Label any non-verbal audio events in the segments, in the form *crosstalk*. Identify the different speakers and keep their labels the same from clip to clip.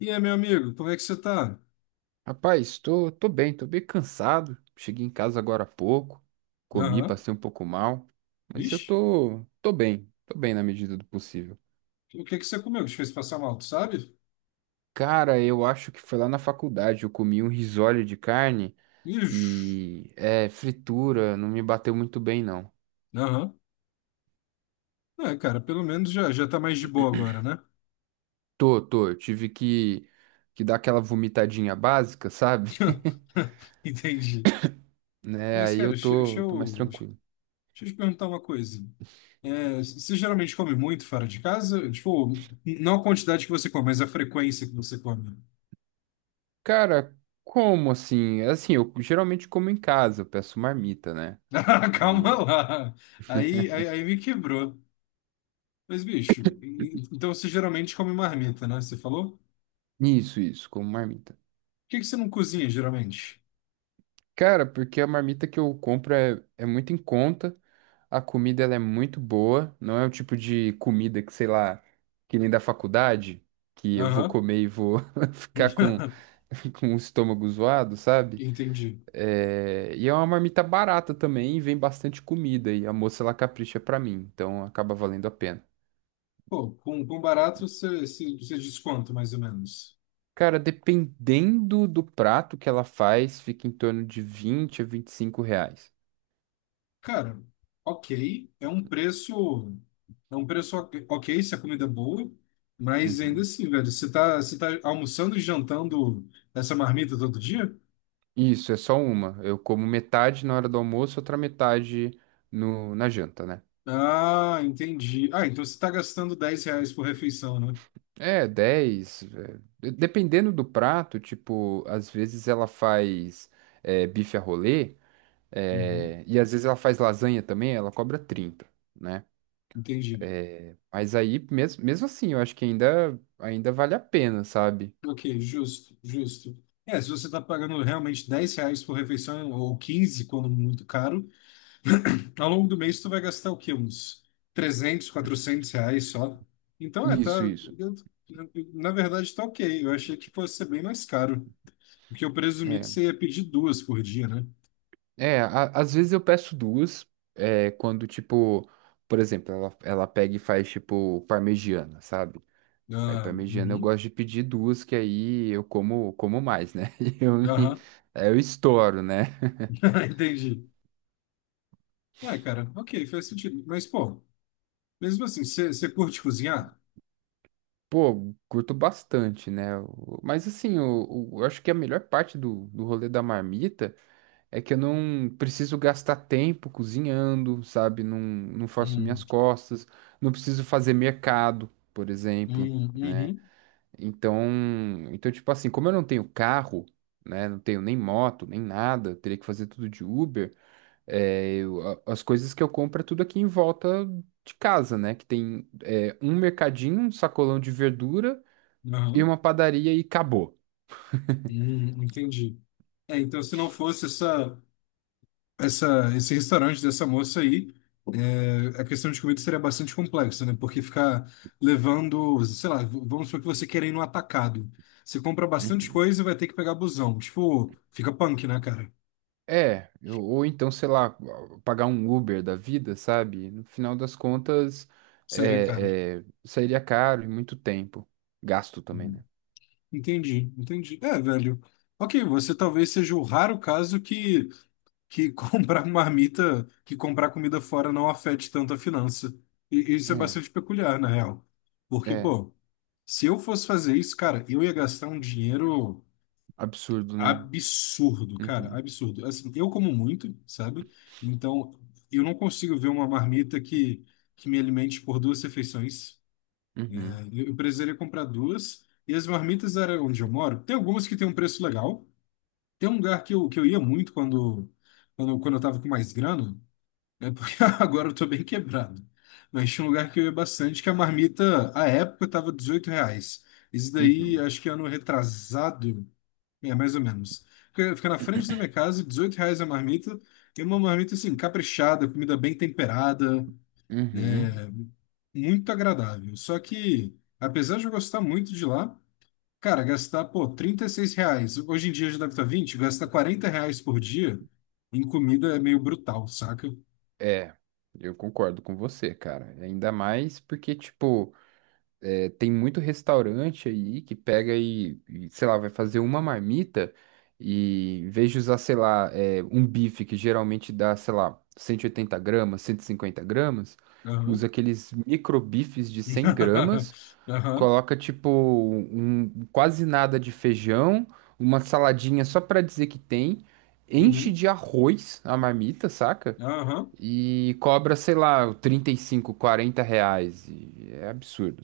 Speaker 1: E aí, meu amigo, como é que você tá?
Speaker 2: Rapaz, tô bem, tô bem cansado. Cheguei em casa agora há pouco, comi,
Speaker 1: Aham.
Speaker 2: passei um pouco mal, mas eu
Speaker 1: Vixe,
Speaker 2: tô bem na medida do possível.
Speaker 1: o que que você comeu que te fez passar mal, tu sabe?
Speaker 2: Cara, eu acho que foi lá na faculdade, eu comi um risole de carne
Speaker 1: Ixi.
Speaker 2: e é fritura, não me bateu muito bem não.
Speaker 1: Aham. É, cara, pelo menos já tá mais de boa agora, né?
Speaker 2: Tô, eu tive que dar aquela vomitadinha básica, sabe? *laughs*
Speaker 1: *laughs* Entendi.
Speaker 2: Né?
Speaker 1: Mas,
Speaker 2: Aí
Speaker 1: cara,
Speaker 2: eu
Speaker 1: deixa, deixa
Speaker 2: tô mais
Speaker 1: eu, deixa
Speaker 2: tranquilo.
Speaker 1: eu te perguntar uma coisa. É, você geralmente come muito fora de casa? Tipo, não a quantidade que você come, mas a frequência que você come.
Speaker 2: Cara, como assim? Assim, eu geralmente como em casa, eu peço marmita, né?
Speaker 1: *laughs* Ah, calma lá. Aí me quebrou. Mas, bicho, então você geralmente come marmita, né? Você falou?
Speaker 2: Isso, como marmita.
Speaker 1: Que você não cozinha geralmente?
Speaker 2: Cara, porque a marmita que eu compro é muito em conta, a comida ela é muito boa, não é o tipo de comida que, sei lá, que nem da faculdade, que eu vou
Speaker 1: Aham.
Speaker 2: comer e vou *laughs* ficar com,
Speaker 1: *laughs*
Speaker 2: *laughs* com o estômago zoado, sabe?
Speaker 1: Entendi.
Speaker 2: É, e é uma marmita barata também, e vem bastante comida, e a moça ela capricha pra mim, então acaba valendo a pena.
Speaker 1: Pô, com barato você, você desconta mais ou menos.
Speaker 2: Cara, dependendo do prato que ela faz, fica em torno de R$ 20 a R$ 25.
Speaker 1: Cara, ok, é um preço ok, ok se a comida é boa, mas ainda
Speaker 2: Uhum.
Speaker 1: assim, velho, você tá almoçando e jantando essa marmita todo dia?
Speaker 2: Isso, é só uma. Eu como metade na hora do almoço, outra metade no, na janta, né?
Speaker 1: Ah, entendi. Ah, então você tá gastando 10 reais por refeição, né?
Speaker 2: É, 10, é, dependendo do prato, tipo, às vezes ela faz é, bife a rolê,
Speaker 1: Uhum,
Speaker 2: é, e às vezes ela faz lasanha também, ela cobra 30, né?
Speaker 1: entendi.
Speaker 2: É, mas aí, mesmo, mesmo assim, eu acho que ainda vale a pena, sabe?
Speaker 1: Ok, justo, justo. É, se você está pagando realmente 10 reais por refeição ou 15 quando muito caro, ao longo do mês tu vai gastar o quê? Uns 300 400 reais só. Então, é,
Speaker 2: Isso,
Speaker 1: tá.
Speaker 2: isso.
Speaker 1: eu- Na verdade, tá ok. Eu achei que fosse ser bem mais caro. Porque eu presumi que
Speaker 2: É.
Speaker 1: você ia pedir duas por dia, né?
Speaker 2: É, às vezes eu peço duas, é, quando, tipo, por exemplo, ela pega e faz, tipo, parmegiana, sabe? Aí,
Speaker 1: Ah,
Speaker 2: parmegiana eu
Speaker 1: uhum,
Speaker 2: gosto de pedir duas, que aí eu como mais, né? *laughs* E eu,
Speaker 1: aham,
Speaker 2: aí eu estouro, né?
Speaker 1: *laughs* entendi. Ué, cara, ok, faz sentido. Mas, pô, mesmo assim, você curte cozinhar?
Speaker 2: Pô, curto bastante, né? Mas, assim, eu acho que a melhor parte do rolê da marmita é que eu não preciso gastar tempo cozinhando, sabe? Não, não faço minhas
Speaker 1: Hum,
Speaker 2: costas, não preciso fazer mercado, por exemplo. Né?
Speaker 1: uhum,
Speaker 2: Então, tipo assim, como eu não tenho carro, né, não tenho nem moto, nem nada, eu teria que fazer tudo de Uber, é, as coisas que eu compro é tudo aqui em volta de casa, né, que tem é, um mercadinho, um sacolão de verdura e
Speaker 1: aham.
Speaker 2: uma padaria e acabou.
Speaker 1: Entendi. É, então, se não fosse esse restaurante dessa moça aí, é, a questão de comida seria bastante complexa, né? Porque ficar levando, sei lá, vamos supor que você quer ir no atacado. Você compra bastante
Speaker 2: Uhum.
Speaker 1: coisa e vai ter que pegar busão. Tipo, fica punk, né, cara?
Speaker 2: É, ou então, sei lá, pagar um Uber da vida, sabe? No final das contas,
Speaker 1: Seria caro.
Speaker 2: sairia caro e muito tempo. Gasto também,
Speaker 1: Hum.
Speaker 2: né?
Speaker 1: Entendi, entendi. É, velho. Ok, você talvez seja o raro caso que *laughs* comprar marmita, que comprar comida fora não afete tanto a finança. E isso é bastante peculiar, na real.
Speaker 2: É,
Speaker 1: Porque,
Speaker 2: é,
Speaker 1: pô, se eu fosse fazer isso, cara, eu ia gastar um dinheiro
Speaker 2: absurdo, né?
Speaker 1: absurdo, cara,
Speaker 2: Uhum.
Speaker 1: absurdo. Assim, eu como muito, sabe? Então, eu não consigo ver uma marmita que me alimente por duas refeições.
Speaker 2: Uhum,
Speaker 1: Eu precisaria comprar duas. E as marmitas, era onde eu moro, tem algumas que tem um preço legal. Tem um lugar que eu ia muito quando, quando eu tava com mais grana, é porque *laughs* agora eu tô bem quebrado. Mas tinha um lugar que eu ia bastante, que a marmita, à época, tava R$ 18. Isso daí,
Speaker 2: uhum,
Speaker 1: acho que ano retrasado, é, mais ou menos. Fica na frente da minha casa, R$ 18 a marmita, e uma marmita, assim, caprichada, comida bem temperada, né?
Speaker 2: uhum.
Speaker 1: Muito agradável. Só que, apesar de eu gostar muito de lá, cara, gastar, pô, R$ 36, hoje em dia já deve estar 20. Gastar R$ 40 por dia em comida é meio brutal, saca?
Speaker 2: É, eu concordo com você, cara. Ainda mais porque, tipo, é, tem muito restaurante aí que pega e, sei lá, vai fazer uma marmita e em vez de usar, sei lá, é, um bife que geralmente dá, sei lá, 180 gramas, 150 gramas,
Speaker 1: Aham.
Speaker 2: usa aqueles micro bifes de 100 gramas.
Speaker 1: *laughs* Aham,
Speaker 2: Coloca tipo um, quase nada de feijão, uma saladinha só pra dizer que tem, enche
Speaker 1: uhum,
Speaker 2: de arroz a marmita, saca?
Speaker 1: aham.
Speaker 2: E cobra, sei lá, R$ 35, R$ 40. E é absurdo.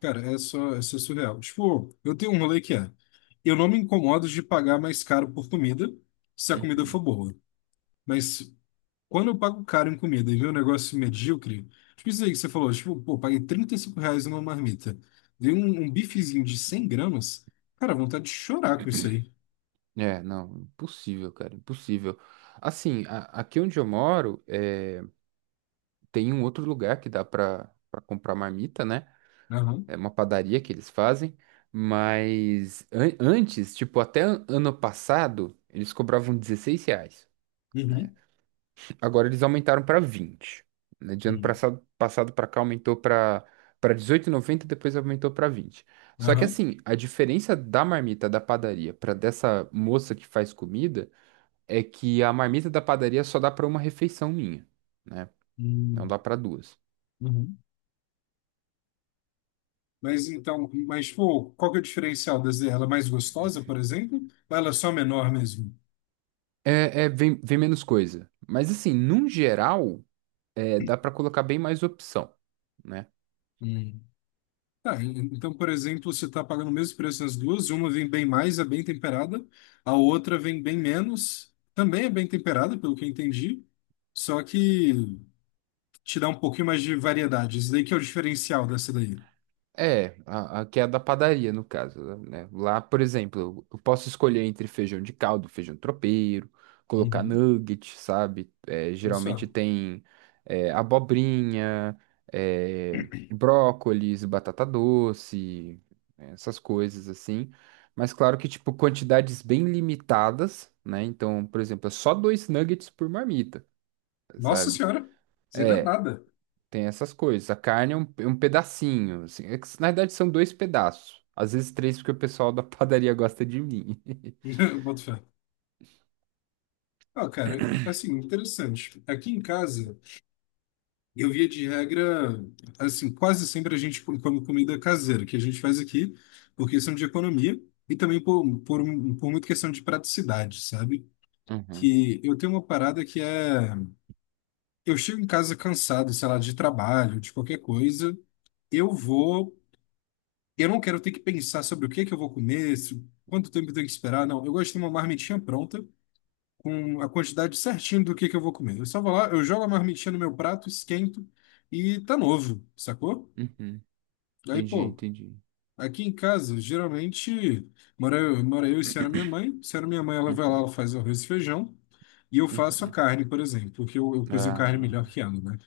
Speaker 1: Cara, é só, isso é surreal. Tipo, eu tenho um rolê que é, eu não me incomodo de pagar mais caro por comida, se a comida
Speaker 2: Hum.
Speaker 1: for boa. Mas quando eu pago caro em comida e vem um negócio medíocre, tipo isso aí que você falou, tipo, pô, paguei 35 reais numa marmita. Dei um, um bifezinho de 100 gramas, cara, vontade de chorar com isso aí.
Speaker 2: É, não, impossível, cara, impossível. Assim, aqui onde eu moro, é, tem um outro lugar que dá pra, pra comprar marmita, né?
Speaker 1: Aham,
Speaker 2: É uma padaria que eles fazem, mas antes, tipo, até ano passado, eles cobravam R$ 16, né?
Speaker 1: uhum,
Speaker 2: Agora eles aumentaram para 20. Né? De ano
Speaker 1: uhum,
Speaker 2: passado, passado para cá aumentou para 18,90, depois aumentou para 20. Só que
Speaker 1: aham,
Speaker 2: assim, a diferença da marmita da padaria para dessa moça que faz comida é que a marmita da padaria só dá para uma refeição minha, né? Não
Speaker 1: uhum,
Speaker 2: dá para duas.
Speaker 1: uhum. Mas então, mas tipo, qual que é o diferencial das dela? Ela é mais gostosa, por exemplo? Ou ela é só menor mesmo?
Speaker 2: É, é, vem, vem menos coisa. Mas assim, num geral, é, dá para colocar bem mais opção, né?
Speaker 1: Hum. Tá, então, por exemplo, você está pagando o mesmo preço nas duas, uma vem bem mais, é bem temperada, a outra vem bem menos, também é bem temperada, pelo que eu entendi, só que te dá um pouquinho mais de variedade. Isso daí que é o diferencial dessa daí.
Speaker 2: É, a que é a da padaria, no caso, né? Lá, por exemplo, eu posso escolher entre feijão de caldo, feijão tropeiro, colocar
Speaker 1: Uhum.
Speaker 2: nugget, sabe? É, geralmente
Speaker 1: Só.
Speaker 2: tem é, abobrinha, é, brócolis, batata doce, né, essas coisas assim. Mas claro que, tipo, quantidades bem limitadas, né? Então, por exemplo, é só dois nuggets por marmita,
Speaker 1: Nossa
Speaker 2: sabe?
Speaker 1: senhora, isso aí não é
Speaker 2: É,
Speaker 1: nada.
Speaker 2: tem essas coisas. A carne é um pedacinho, assim. É que, na verdade, são dois pedaços. Às vezes três, porque o pessoal da *laughs* padaria gosta de mim. *laughs*
Speaker 1: *laughs* Boto fé. Ah, cara, assim, interessante. Aqui em casa. Eu via de regra, assim, quase sempre a gente come comida caseira, que a gente faz aqui por questão de economia e também por muita questão de praticidade, sabe?
Speaker 2: Uhum,
Speaker 1: Que eu tenho uma parada que é, eu chego em casa cansado, sei lá, de trabalho, de qualquer coisa, eu vou, eu não quero ter que pensar sobre o que é que eu vou comer, quanto tempo eu tenho que esperar, não. Eu gosto de ter uma marmitinha pronta, com a quantidade certinha do que é que eu vou comer. Eu só vou lá, eu jogo a marmitinha no meu prato, esquento e tá novo, sacou?
Speaker 2: uhum.
Speaker 1: Aí,
Speaker 2: Entendi,
Speaker 1: pô,
Speaker 2: entendi.
Speaker 1: aqui em casa, geralmente, mora eu e se era minha mãe. Se era minha mãe, ela vai lá,
Speaker 2: Uhum,
Speaker 1: ela faz o arroz e feijão. E eu faço a
Speaker 2: uhum.
Speaker 1: carne, por exemplo, porque eu cozinho carne
Speaker 2: Ah,
Speaker 1: melhor que ela, né?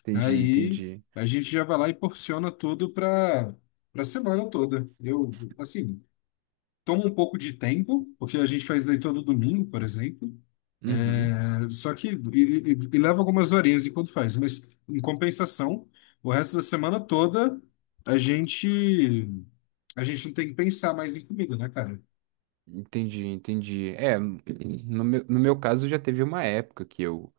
Speaker 2: entendi,
Speaker 1: Aí
Speaker 2: entendi.
Speaker 1: a gente já vai lá e porciona tudo para semana toda. Eu, assim, toma um pouco de tempo, porque a gente faz isso aí todo domingo, por exemplo.
Speaker 2: Uhum.
Speaker 1: É, só que e leva algumas horinhas enquanto faz, mas em compensação, o resto da semana toda a gente. A gente não tem que pensar mais em comida, né, cara?
Speaker 2: Entendi, entendi. É, no meu caso já teve uma época que eu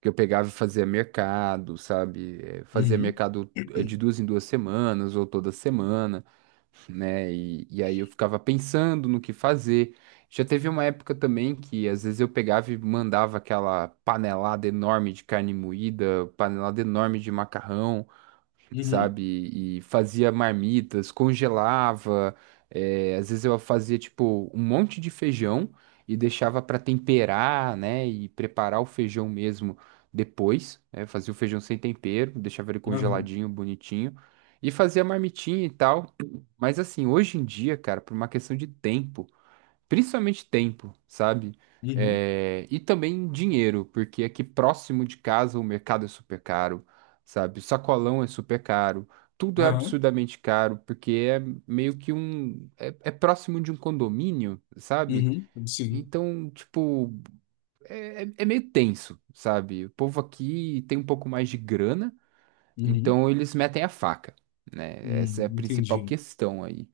Speaker 2: que eu pegava e fazia mercado, sabe? Eh, fazia
Speaker 1: Uhum,
Speaker 2: mercado, eh, de duas em duas semanas ou toda semana. Né? E aí eu ficava pensando no que fazer. Já teve uma época também que às vezes eu pegava e mandava aquela panelada enorme de carne moída, panelada enorme de macarrão,
Speaker 1: uhum,
Speaker 2: sabe? E fazia marmitas, congelava. É, às vezes eu fazia, tipo, um monte de feijão e deixava para temperar, né? E preparar o feijão mesmo depois. Né? Fazia o feijão sem tempero, deixava ele
Speaker 1: aham,
Speaker 2: congeladinho, bonitinho. E fazia marmitinha e tal. Mas assim, hoje em dia, cara, por uma questão de tempo. Principalmente tempo, sabe?
Speaker 1: uhum,
Speaker 2: É, e também dinheiro, porque aqui próximo de casa o mercado é super caro, sabe? O sacolão é super caro, tudo é
Speaker 1: aham,
Speaker 2: absurdamente caro, porque é meio que um. É, é próximo de um condomínio, sabe?
Speaker 1: uhum, sim.
Speaker 2: Então, tipo, é meio tenso, sabe? O povo aqui tem um pouco mais de grana,
Speaker 1: Uhum.
Speaker 2: então eles metem a faca, né? Essa é a principal
Speaker 1: Entendi.
Speaker 2: questão aí.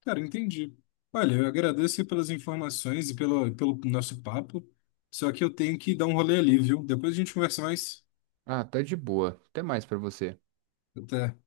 Speaker 1: Cara, entendi. Olha, eu agradeço aí pelas informações e pelo nosso papo. Só que eu tenho que dar um rolê ali, viu? Depois a gente conversa mais.
Speaker 2: Ah, tá de boa. Até mais pra você.
Speaker 1: Até.